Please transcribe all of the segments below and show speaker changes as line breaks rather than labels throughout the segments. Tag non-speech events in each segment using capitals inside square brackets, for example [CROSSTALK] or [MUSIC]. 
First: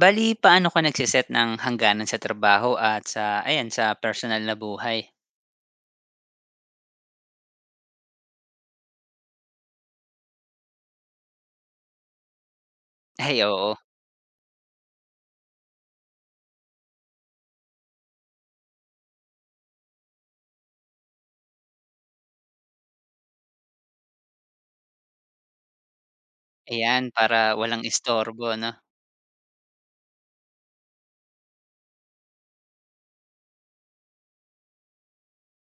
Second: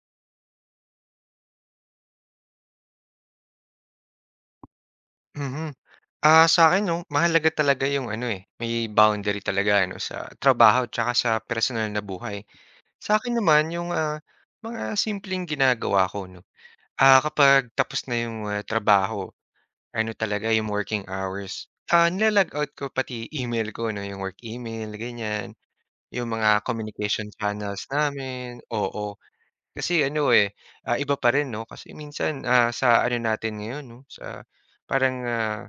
Bali paano ka nagse-set ng hangganan sa trabaho at sa ayan, sa personal na buhay? [LAUGHS]
Mhm. Sa akin 'no, mahalaga talaga yung ano, eh, may boundary talaga ano sa trabaho tsaka sa personal na buhay. Sa akin
Ay,
naman
oo.
yung, mga simpleng ginagawa ko 'no. Kapag tapos na yung, trabaho, ano talaga yung working hours, nila out ko pati email ko 'no, yung work email ganyan, yung mga
Ayan,
communication
para walang
channels
istorbo
namin,
'no?
oo. Kasi ano, eh, iba pa rin 'no, kasi minsan, sa ano natin ngayon 'no, sa parang, ah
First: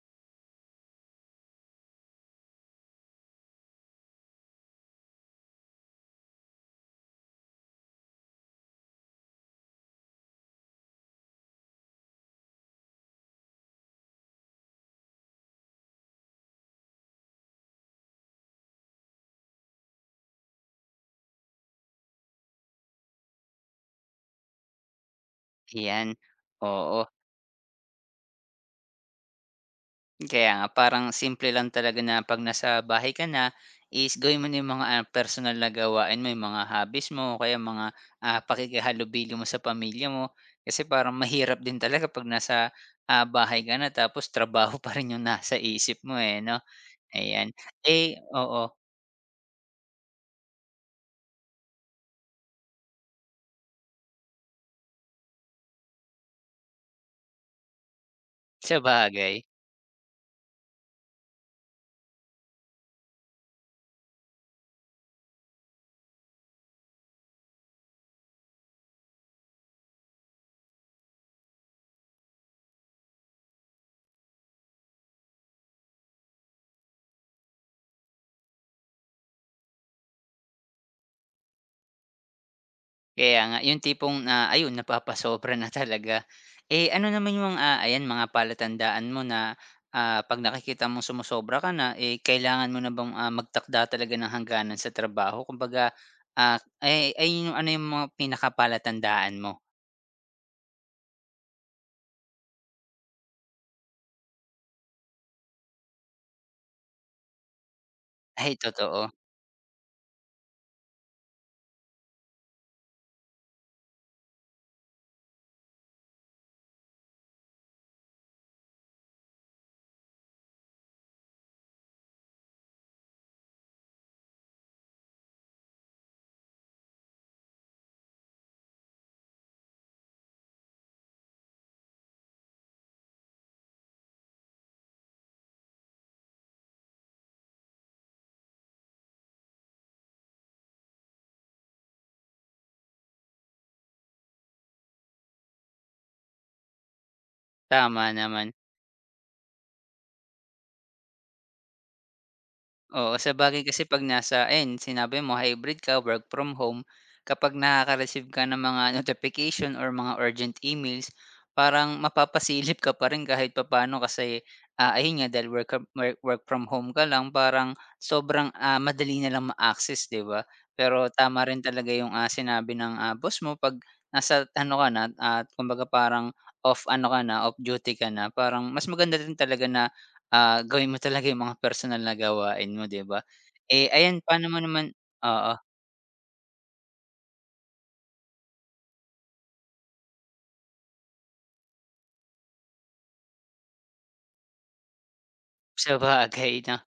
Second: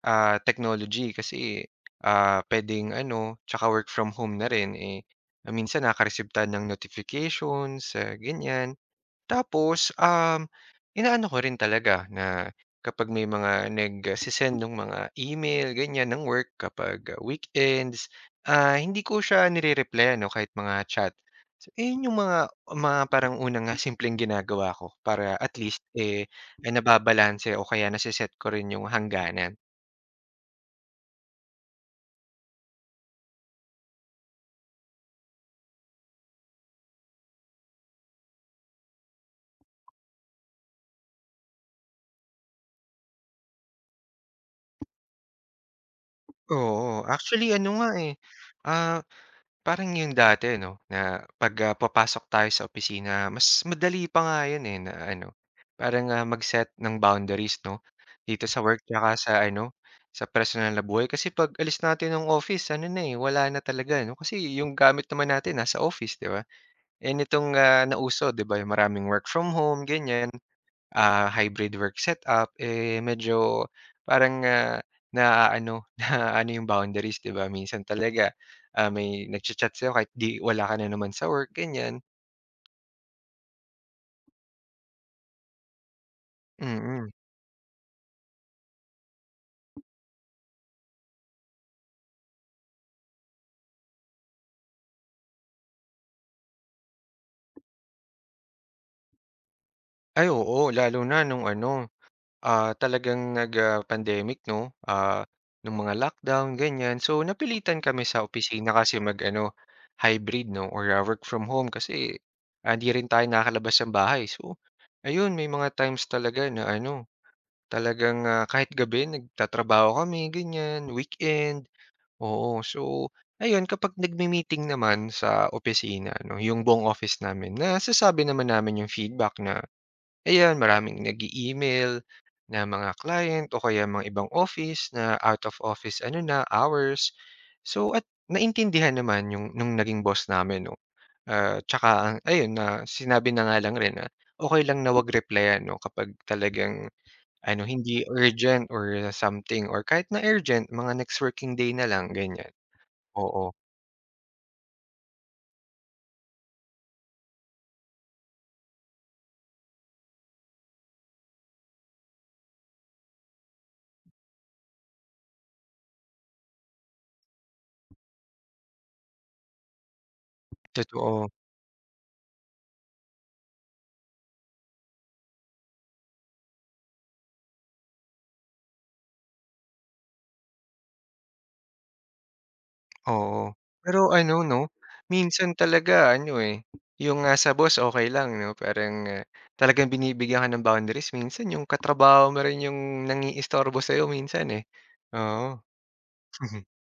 Ah, technology kasi, puwedeng ano, 'tsaka work from home na rin, eh, minsan nakaka tayo ng notifications, ganyan. Tapos, inaano ko rin talaga na kapag may mga nag send ng mga email ganyan ng work kapag weekends, hindi ko siya nire-replyan 'no, kahit mga chat. So, ayun yung mga parang unang nga simpleng ginagawa ko para at least,
Ayan,
eh, ay
oo.
nababalanse o kaya nase-set ko rin yung hangganan.
Kaya nga, parang simple lang talaga na 'pag nasa bahay ka na is gawin mo na yung mga, personal na gawain mo, yung mga hobbies mo o kaya mga, pakikihalubili mo sa pamilya mo. Kasi parang mahirap din talaga 'pag nasa, bahay ka na tapos trabaho [LAUGHS] pa rin yung nasa isip mo, eh, 'no?
Oo,
Ayan.
actually ano nga, eh,
Eh, oo,
ah, parang yung dati 'no, na 'pag, papasok tayo sa opisina mas madali pa nga yun, eh, na ano, parang, mag-set ng boundaries 'no, dito sa work tsaka sa
sabagay.
ano, sa personal na buhay. Kasi 'pag alis natin ng office ano na, eh, wala na talaga 'no, kasi yung gamit naman natin nasa office, 'di ba? Eh, nitong, nauso 'di ba, yung maraming work from home, ganyan hybrid work setup, eh, medyo parang, naano ano [LAUGHS] na ano yung boundaries 'di ba? Minsan talaga, may nagcha-chat sa'yo kahit wala ka na naman sa work ganyan,
Kaya nga, yung tipong, na ayun napapasobra na talaga. Eh, ano
mm.
naman yung, ayan mga palatandaan mo na, 'pag nakikita mong sumosobra ka na, eh, kailangan mo na bang, magtakda talaga ng hangganan sa trabaho? Kumbaga, ay yung ano yung mga pinakapalatandaan mo?
Ay oo, lalo na nung ano, talagang nag, pandemic 'no, nung mga lockdown ganyan. So, napilitan kami sa
Ay
opisina kasi
totoo,
mag-ano, hybrid 'no or, work from home kasi, hindi rin tayo nakakalabas ng bahay. So, ayun may mga times talaga na ano. Talagang, kahit gabi nagtatrabaho kami ganyan, weekend, oo. So, ayun kapag nagme-meeting naman sa opisina 'no, yung buong office namin, nasasabi naman namin yung feedback na ayan maraming nag-e-email na mga client o kaya mga ibang office na out of office ano na, hours. So, at naintindihan naman yung nung naging boss namin 'no, tsaka ang- ayun na sinabi na nga lang rin na okey lang na wag replyan 'no kapag talagang ano, hindi
tama naman.
urgent or something or kahit na urgent, mga next working day na lang, ganyan.
Oo,
Oo,
sabagay kasi 'pag nasa ayan sinabi mo hybrid ka, work from home, kapag nakaka-receive ka ng mga notification or mga urgent emails, parang mapapasilip ka pa rin kahit papaano kasi, ayun nga dahil work work work from home ka lang parang sobrang, madali na lang ma-access 'di ba? Pero
totoo,
tama rin talaga yung, sinabi ng, boss mo 'pag nasa ano ka na, kumbaga parang off ano ka na, off duty ka na, parang mas maganda din talaga na. Ah, gawin mo talaga yung mga personal na gawain mo, 'di ba?
oo.
Eh,
Pero
ayan
ano
paano
'no,
mo naman,
minsan
oo,
talaga ano, eh, yung, sa boss okey lang 'no, parang, talagang binibigyan ka ng boundaries. Minsan yung katrabaho mo rin yung nangiistorbo sa'yo minsan, eh, oo.
sabagay
[LAUGHS]
'no.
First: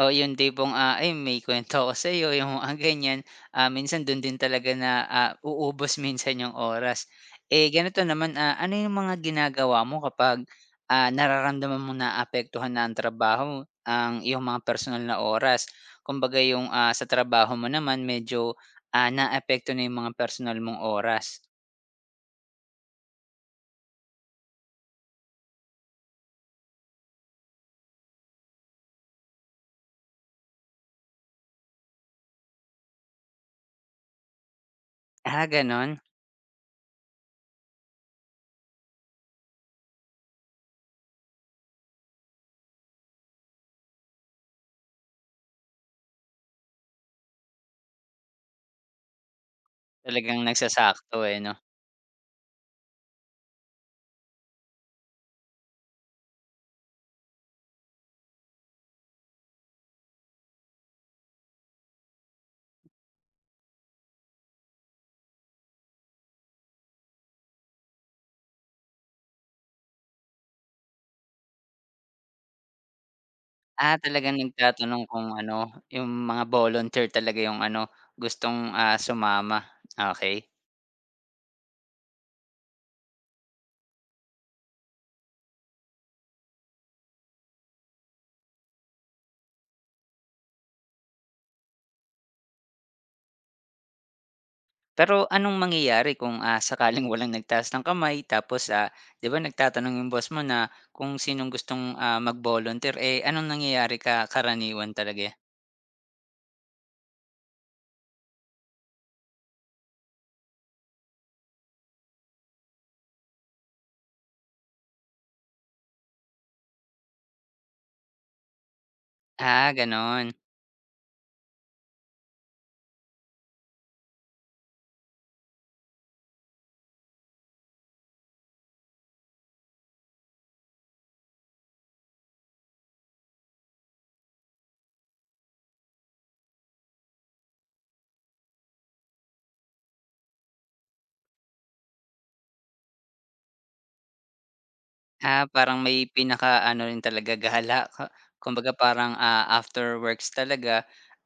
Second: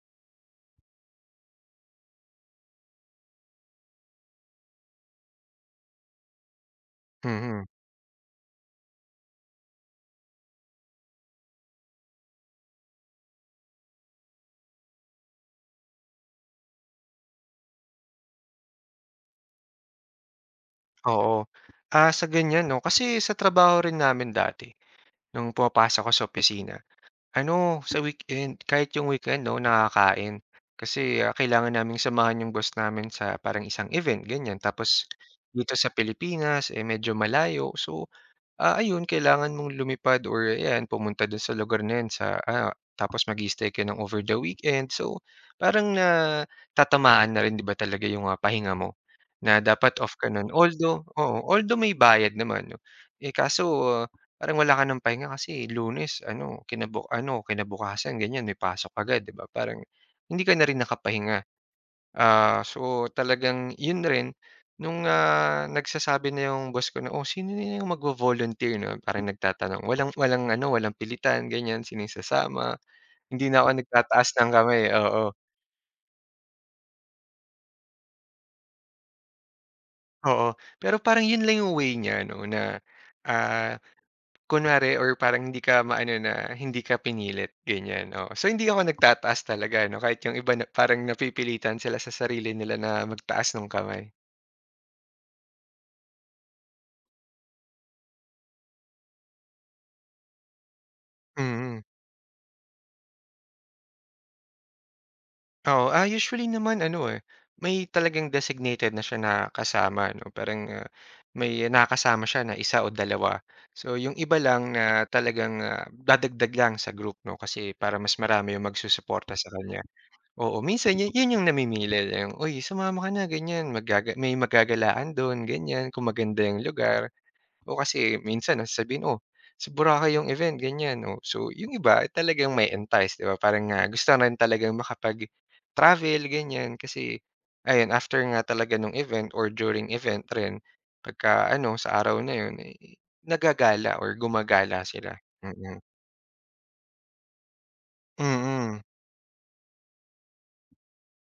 Oo, yung tipong, ay may kuwento ako sa'yo yung mga ganyan, minsan dun din talaga na, uubos minsan yung oras.
Mm,
Eh, ganito naman, ano yung mga ginagawa mo kapag, nararamdaman mong naapektuhan na ang trabaho, ang iyong mga personal na oras? Kumbaga yung, sa trabaho mo naman medyo, naapekto na yung mga personal mong oras.
oo. Sa ganyan 'no, kasi sa trabaho rin namin dati nung pumapasok ako sa opisina. Ano, sa weekend, kahit yung weekend 'no, nakakain. Kasi, kailangan naming samahan yung boss namin sa parang isang event, ganyan. Tapos
Ah,
dito sa
ganun?
Pilipinas, eh, medyo malayo. So, Ayun kailangan mong lumipad or ayan pumunta dun sa lugar na yun sa, tapos mag-i-stay ka ng over the weekend. So, parang natatamaan na rin 'di ba talaga yung, pahinga mo na dapat off ka
Talagang
nun. Although
nagsasakto,
oo,
eh, 'no?
although may bayad naman 'no, eh, kaso ah, parang wala ka ng pahinga kasi Lunes ano kinabu ano kinabukasan ganyan may pasok agad 'di ba parang hindi ka na rin nakapahinga. So talagang yun rin nung, nagsasabi na yung boss ko na, "Oh, sino na yung magvo-volunteer 'no?" Parang nagtatanong. Walang walang ano, walang pilitan ganiyan, sino yung sasama. Hindi na ako
Ah,
nagtataas
talagang
ng kamay,
nagtatanong kung
oo,
ano, yung mga volunteer talaga yung ano, gustong, sumama, okey.
oo. Pero parang yun lang yung way niya 'no na, ah, kunwari or parang hindi ka maano na hindi ka pinilit, ganiyan, oo. So hindi ako nagtataas talaga 'no kahit yung iba na parang napipilitan sila sa sarili nila na magtaas ng kamay.
Pero anong mangyayari kung, sakaling walang nagtaas ng kamay tapos, 'di ba nagtatanong yung boss mo na kung sinong
Mm.
gustong, mag-volunteer, eh, anong nangyayari ka karaniwan talaga?
Oo, usually naman ano, eh, may talagang designated na siya na kasama 'no, parang, may nakasama siya na isa o dalawa. So, yung iba lang na talagang, dadagdag lang sa group 'no, kasi para mas marami yung magsusuporta sa
Ah,
kanya.
gano'n.
Oo, minsan yun yung namimili, yung, "Uy, sumama ka na," ganyan, maggaga may maggagalaan dun, ganyan, kung maganda yung lugar. O kasi minsan sasabihin, "Oh, sa Boracay yung event." Ganyan, oh. So yung iba eh, talagang may entice 'di ba? Parang, gusto na rin talagang makapag-travel, ganyan. Kasi ayun, after nga talaga nung event or during event rin, pagka-ano, sa araw na yun, eh, nagagala or gumagala sila.
Ah,
Mm.
parang may pinakaano rin talaga gala ka, kumbaga
Mm.
parang, after works talaga,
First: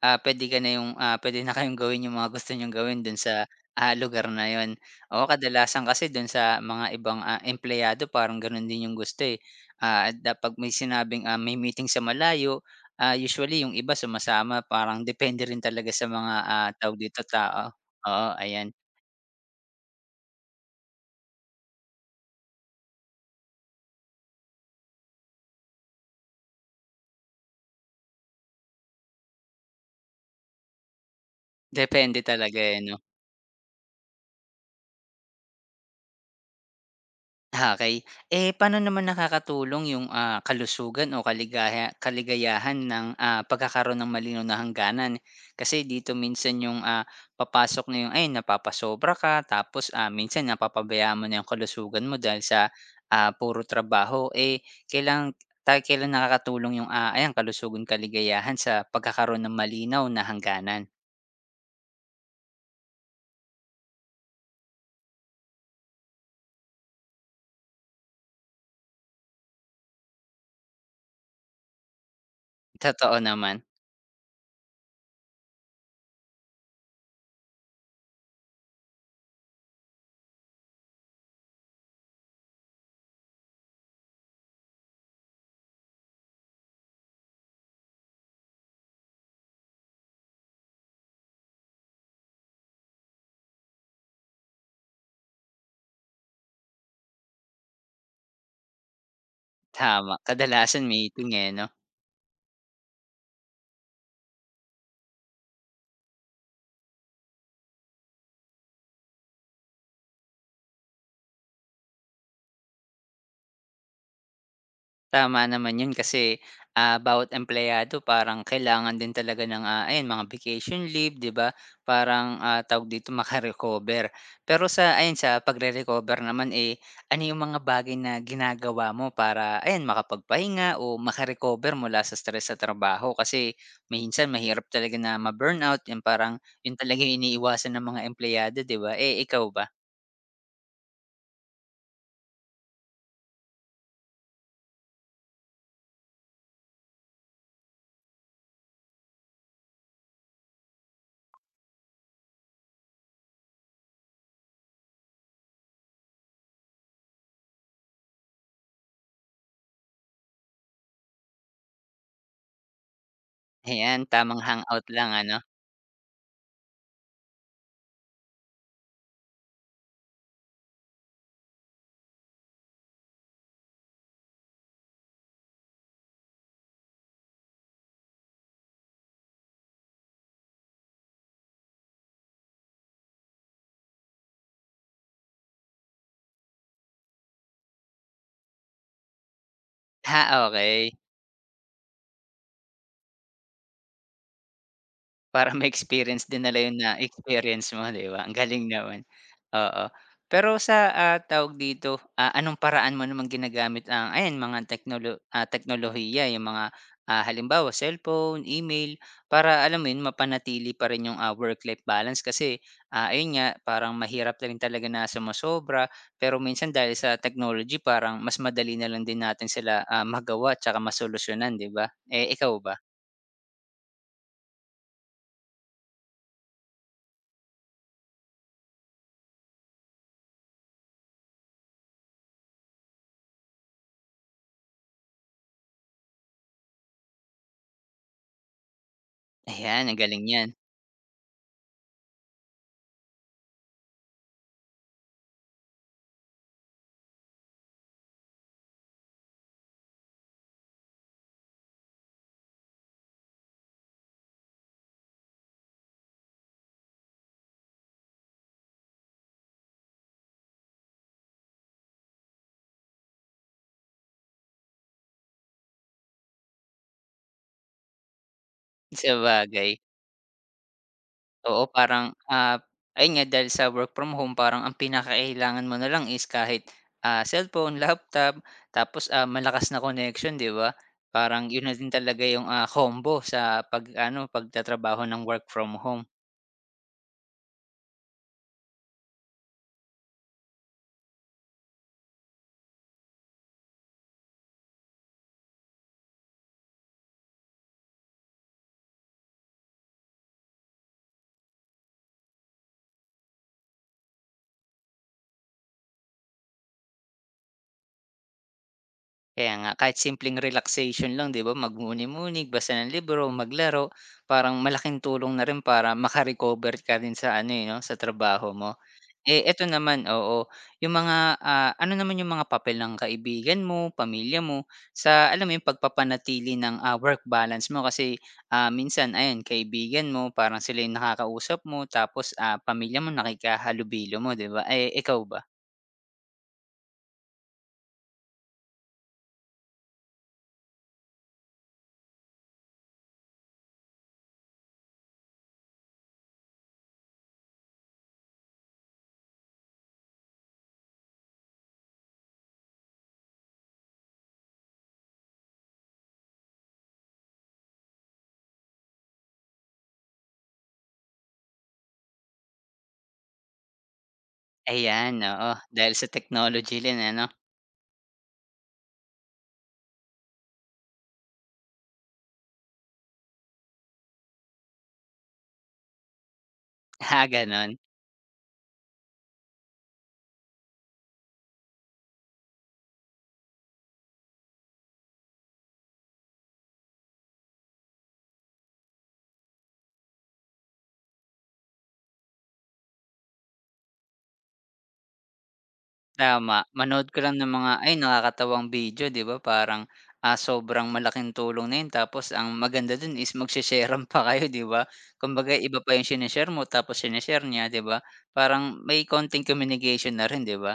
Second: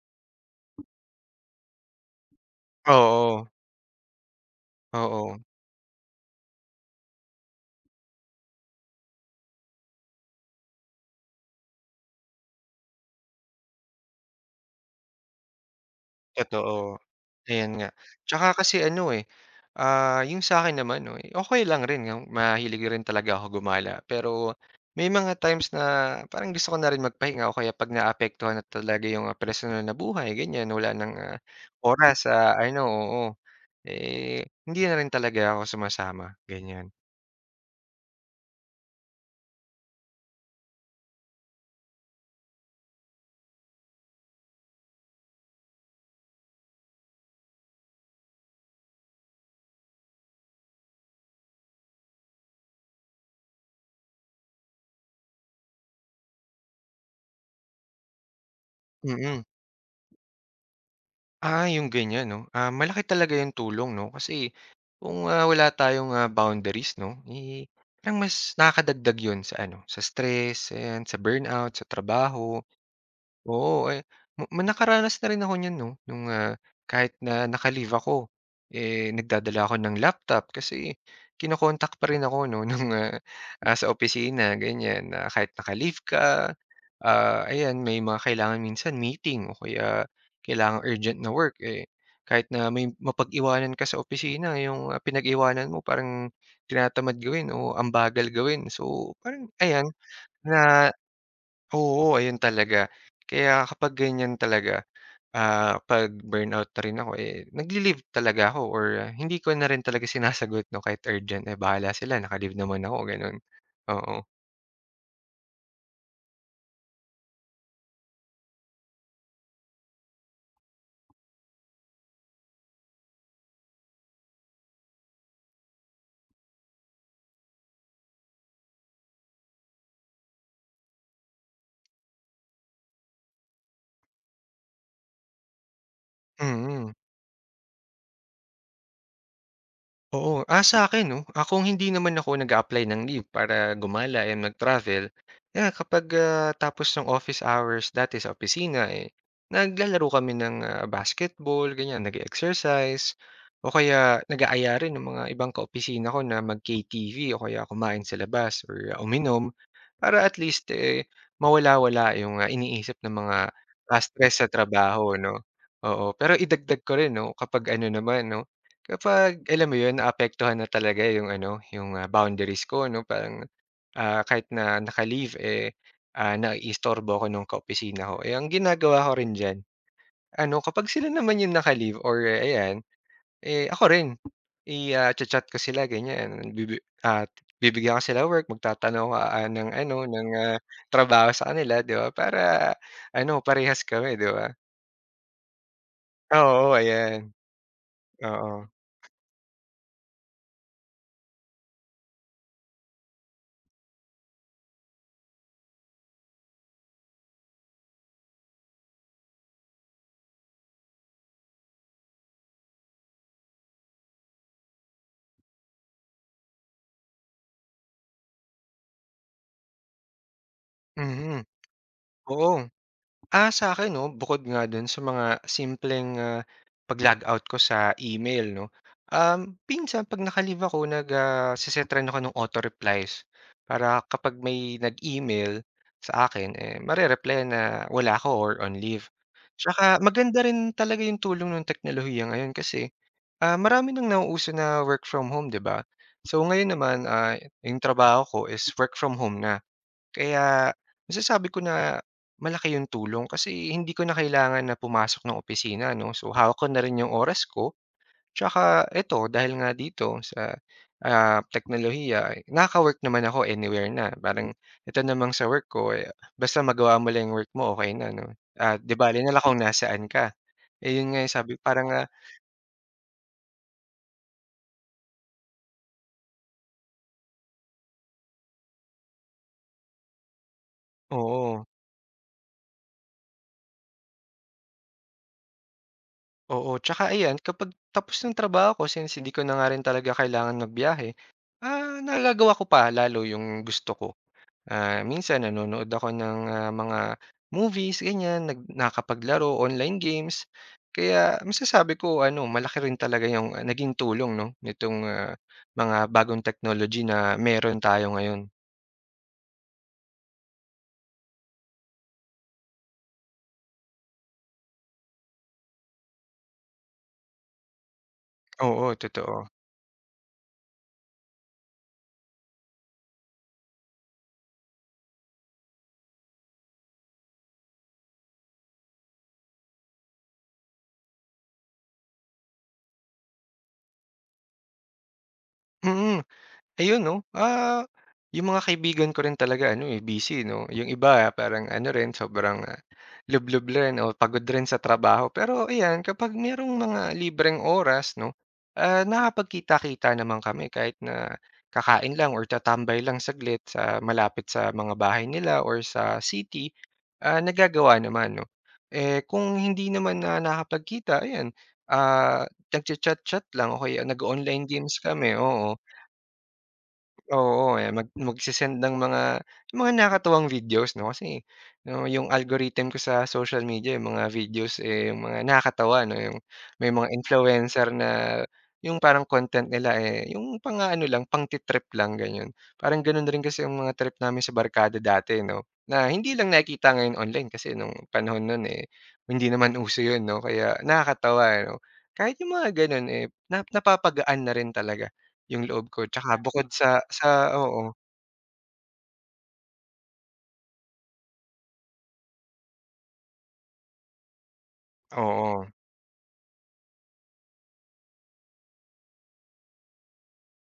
puwede ka na yung, puwede na kayong gawin yung mga gusto niyong gawin dun sa,
Oo.
lugar na yon. Oo,
Oo.
kadalasan kasi dun sa mga ibang, empleyado parang ganun din yung gusto, eh. Ah, da 'pag may sinabing, may meeting sa malayo, usually yung iba sumasama parang depende rin talaga sa mga,
Totoo,
tawag dito, tao.
ayan nga.
Oo,
Tsaka
ayan,
kasi ano, eh, yung sa'kin naman 'no, eh, okey lang rin yung mahilig rin talaga ako gumala. Pero may mga times na parang gusto ko na rin magpahinga o kaya 'pag naapektuhan na talaga yung, personal na buhay ganyan, wala ng,
depende
oras sa
talaga, eh,
ano
'no?
oo, eh, hindi na rin talaga ako sumasama, ganyan.
Okey. Eh, paano naman nakakatulong yung, kalusugan o kaligayahan ng, pagkakaroon ng malinaw na hangganan? Kasi dito minsan yung, papasok na yung, ay napapasobra ka tapos, minsan napapabayaan mo na yung kalusugan mo dahil sa, puro trabaho. Eh, kailan nakakatulong yung, ayan kalusugan, kaligayahan sa
Mm.
pagkakaroon ng malinaw na hangganan?
Yung ganyan 'no, malaki talaga yung tulong 'no, kasi kung, wala tayong, boundaries 'no, eh, parang mas nakakadagdag yun sa ano, sa stress, ayan, sa burnout, sa trabaho.
Totoo naman.
Oo, eh, ma ma nakaranas na rin ako niyan 'no, nung, kahit na naka-leave ako, eh, nagdadala ako ng laptop kasi kino-contact pa rin ako 'no [LAUGHS] nung, sa opisina ganyan na kahit naka-leave ka, ayan may mga kailangan minsan meeting o kaya kailangang urgent na work, eh, kahit na may mapag-iwanan ka sa opisina yung, pinag-iwanan mo parang tinatamad gawin o ang bagal gawin. So, parang ayan
Tama, kadalasan
na.
may, eh, 'no?
Oo, ayun talaga. Kaya kapag ganyan talaga, 'pag burnout na rin ako, eh, nagli-leave talaga ako or ah, hindi ko na rin talaga sinasagot 'no, kahit urgent, eh, bahala sila naka-leave naman ako gano'n. Oo,
Tama naman yun kasi, bawat empleyado parang kailangan din talaga ng, ayan mga vacation leave, 'di ba? Parang, tawag dito [LAUGHS] maka. Pero sa ayan sa pagre-recover naman, eh, ano yung mga bagay na ginagawa mo para ayan makapagpahinga o maka-recover mula sa stress sa trabaho? Kasi minsan mahirap talaga na ma-burnout, yung parang yun
mm.
talaga yung iniiwasan ng mga empleyado, 'di ba? Eh, ikaw ba?
Oo, sa'kin 'no, kung hindi naman ako nag apply ng leave para gumala and mag-travel, kapag, tapos ng office hours dati sa opisina, eh, naglalaro kami ng, basketball ganyan, nag exercise o kaya nag-aaya rin ng mga ibang kaopisina ko na mag-KTV o kaya kumain sa labas or uminom para at least, eh, mawala-wala yung, iniisip ng mga,
Ayan, tamang
stress sa
hangout lang,
trabaho
ano?
'no. Oo, pero idagdag ko rin 'no, kapag ano naman 'no. Kapag alam mo 'yun, naapektuhan na talaga yung ano, yung, boundaries ko 'no, parang, kahit na naka-leave, eh, naiistorbo ako nung kaopisina ko. Eh, ang ginagawa ko rin diyan, ano, kapag sila naman yung naka-leave or eh, ayan, eh, ako rin, cha-chat ko sila ganiyan, bibi at bibigyan ko sila work, magtatanong ako, ng ano, ng,
Ha, okay.
trabaho sa kanila, 'di ba, para ano, parehas kami, 'di ba?
Para ma-experience din nila
Oo,
yung
ayan.
na-experience mo, 'di ba? Ang
Oo.
galing naman, oo. Pero sa, tawag dito, anong paraan mo naman ginagamit ang ayan mga teknolohiya, yung mga, halimbawa cellphone, email, para alam mo yun, mapanatili pa rin yung, work-life balance kasi, ayun nga, parang mahirap na rin talaga na sumosobra, pero minsan dahil sa technology parang mas madali na lang din natin sila, magawa 'tsaka
Mhm,
masolusyonan, 'di ba? Eh,
oo.
ikaw ba?
Sa akin 'no, bukod nga dun sa mga simpleng, pag-logout ko sa email 'no, minsan 'pag naka-leave ako nag, se ako ng auto-replies. Para kapag may nag-email sa akin, eh, mare reply na wala ako or on leave.
Ayan, ang
Tsaka
galing
maganda
niyan,
rin talaga yung tulong ng teknolohiya ngayon kasi, marami nang nauuso na work from home, 'di ba? So, ngayon naman, yung trabaho ko is work from home na. Kaya masasabi ko na malaki yung tulong kasi hindi ko na kailangan na pumasok ng opisina 'no. So, hawak ko na rin yung oras ko tsaka eto dahil nga dito sa, teknolohiya, eh, nakaka-work naman ako anywhere na. Parang ito namang sa work ko, eh, basta magawa mo lang yung work mo okay na 'no. At 'di bale na lang kung
sabagay.
nasaan ka. Eh, yun nga yung sabi
Oo,
parang, nga
parang, ayun nga dahil sa work from home parang ang pinakakailangan mo na lang is kahit, cellphone, laptop, tapos, malakas na connection, 'di ba? Parang
oo.
yun na din talaga yung, combo sa pagtatrabaho ng work from home.
Oo, tsaka ayan kapag tapos ng trabaho ko since hindi ko na nga rin talaga kailangan magbiyahe, nagagawa ko pa lalo yung gusto ko. Minsan nanonood ako ng, mga movies ganyan, nag nakakapaglaro, online games. Kaya masasabi ko ano malaki rin talaga yung naging tulong 'no nitong, mga bagong technology na meron tayo ngayon.
Kaya nga kahit simpleng relaxation lang, 'di ba, magmuni-muni, basa ng libro, maglaro, parang malaking tulong na rin para maka-recover ka din sa ano, eh, 'no, sa trabaho mo.
Oo,
Eh,
totoo.
eto naman, oo, yung mga, ano naman yung mga papel ng kaibigan mo, pamilya mo, sa alam mo yung pagpapanatili ng, work balance mo kasi, minsan ayan kaibigan mo parang sila yung nakakausap mo tapos, pamilya mo nakikahalubilo mo, 'di ba? Eh, ikaw ba?
Mm. Ayun 'no, yung mga kaibigan ko rin talaga ano, eh, busy 'no. Yung iba parang ano rin sobrang, lublob rin o pagod rin sa trabaho. Pero ayan, kapag merong mga libreng oras 'no, nakakapagkita-kita naman kami kahit na kakain lang or tatambay lang saglit sa malapit sa mga bahay nila or sa city, nagagawa naman 'no. Eh, kung hindi naman na nakakapagkita ayan, ah, nagcha-chat-chat lang o kaya nag-o-online games
Ayan,
kami,
oo,
oo.
dahil sa technology rin, ano? [LAUGHS]
Oo, eh, magse-send ng mga nakakatuwang videos 'no, kasi 'no, yung algorithm ko sa social media yung mga videos, eh, yung mga nakakatawa 'no, yung may mga
Ah, gano'n.
influencer na yung parang content nila, eh, yung pang-aano lang, pangti-trip lang ganyan. Parang gano'n rin kasi yung mga trip namin sa barkada dati 'no, na hindi lang nakikita ngayon online kasi nung panahon nun, eh, hindi naman [LAUGHS] uso yun 'no, kaya nakakatawa eh, 'no. Kahit yung mga gano'n, eh, na napapagaan na rin talaga. Yung loob ko tsaka Tama.
Tama,
Bukod
manood ka
sa
lang ng mga,
oo,
ay, nakakatawang video, 'di ba, parang, sobrang malaking tulong na yun, tapos ang maganda dun is magshe-sharan pa kayo, 'di ba? Kumbaga
oo,
iba pa yung shine mo tapos shine niya, 'di ba? Parang may konting communication na rin, 'di ba?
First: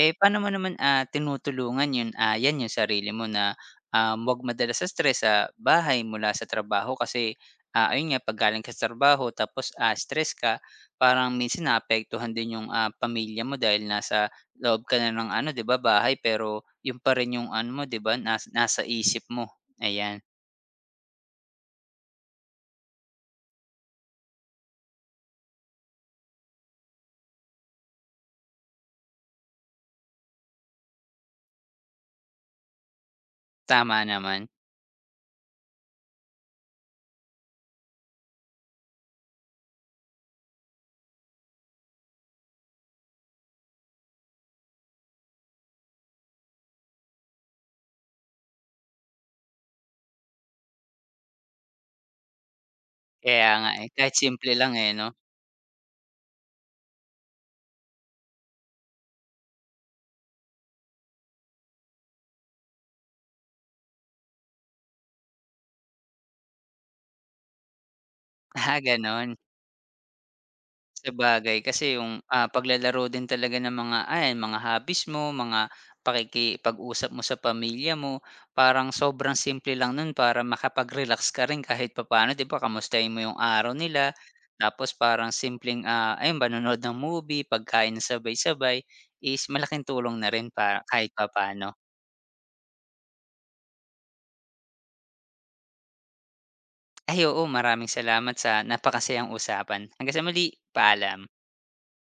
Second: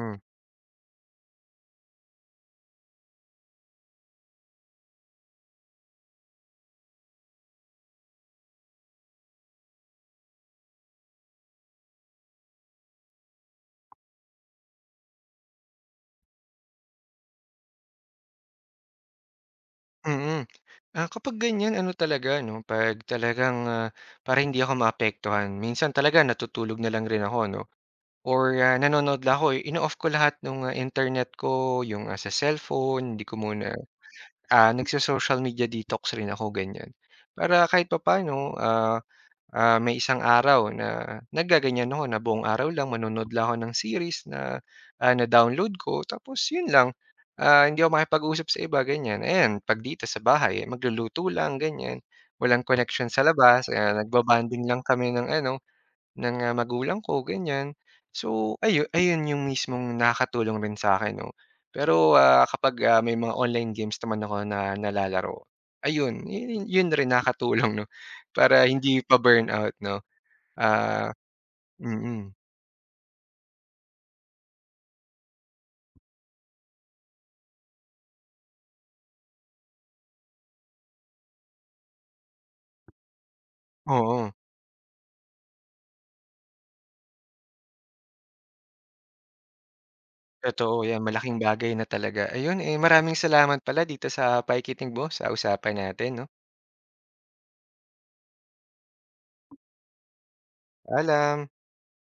Eh, paano mo naman, tinutulungan 'yun, 'yan 'yung sarili mo na, 'wag madala sa stress sa bahay mula sa trabaho kasi, ayun nga 'pag galing ka sa trabaho tapos, stress ka parang minsan naapektuhan din 'yung, pamilya mo dahil nasa loob ka na ng ano, 'di ba, bahay pero yung pa rin 'yung ano mo, 'di ba, nasa isip mo, ayan.
mm. Kapag ganyan ano talaga 'no, 'pag talagang, para hindi ako maapektuhan minsan talaga natutulog na lang rin ako 'no or, nanonood lang ako, eh, ino-off ko lahat nung, internet ko, yung, sa cellphone hindi ko muna,
Tama naman,
nagso-social media detox rin ako ganyan. Para kahit papaano, ah. May isang araw na naggaganyan ako na buong araw lang manonood lang ako ng series na, na-download ko tapos yun lang, hindi ako makipag-usap sa iba ganyan. Ayan 'pag dito sa bahay magluluto lang ganyan, walang koneksyon sa
kaya
labas,
nga, eh, kahit simple
nagba-bonding
lang,
lang
eh, 'no?
kami ng ano ng, magulang ko ganyan. So ayun yung mismong nakakatulong rin sa akin 'no. Pero, kapag, may mga online games naman ako na nalalaro, ayun yun yun rin nakakatulong 'no, para
[LAUGHS] Ah,
hindi
gano'n.
pa-burnout 'no. Ah,
Sabagay kasi
mm,
yung,
mm.
paglalaro din talaga ng mga, ayan, mga hobbies mo, mga pakikipag-usap mo sa pamilya mo, parang sobrang simple lang nun para makapag-relax ka rin kahit papaano, 'di ba, kamustahin mo yung araw nila.
Oo,
Tapos parang simpleng, ayun manonood ng movie, pagkain ng sabay-sabay is malaking tulong na rin
totoo
para
yan
kahit
malaking bagay
papaano.
na talaga. Ayun, eh, maraming salamat pala dito sa pakikinig mo sa usapan natin 'no,
Ay, oo, maraming salamat sa napakasayang usapan. Hanggang sa muli, paalam.
alam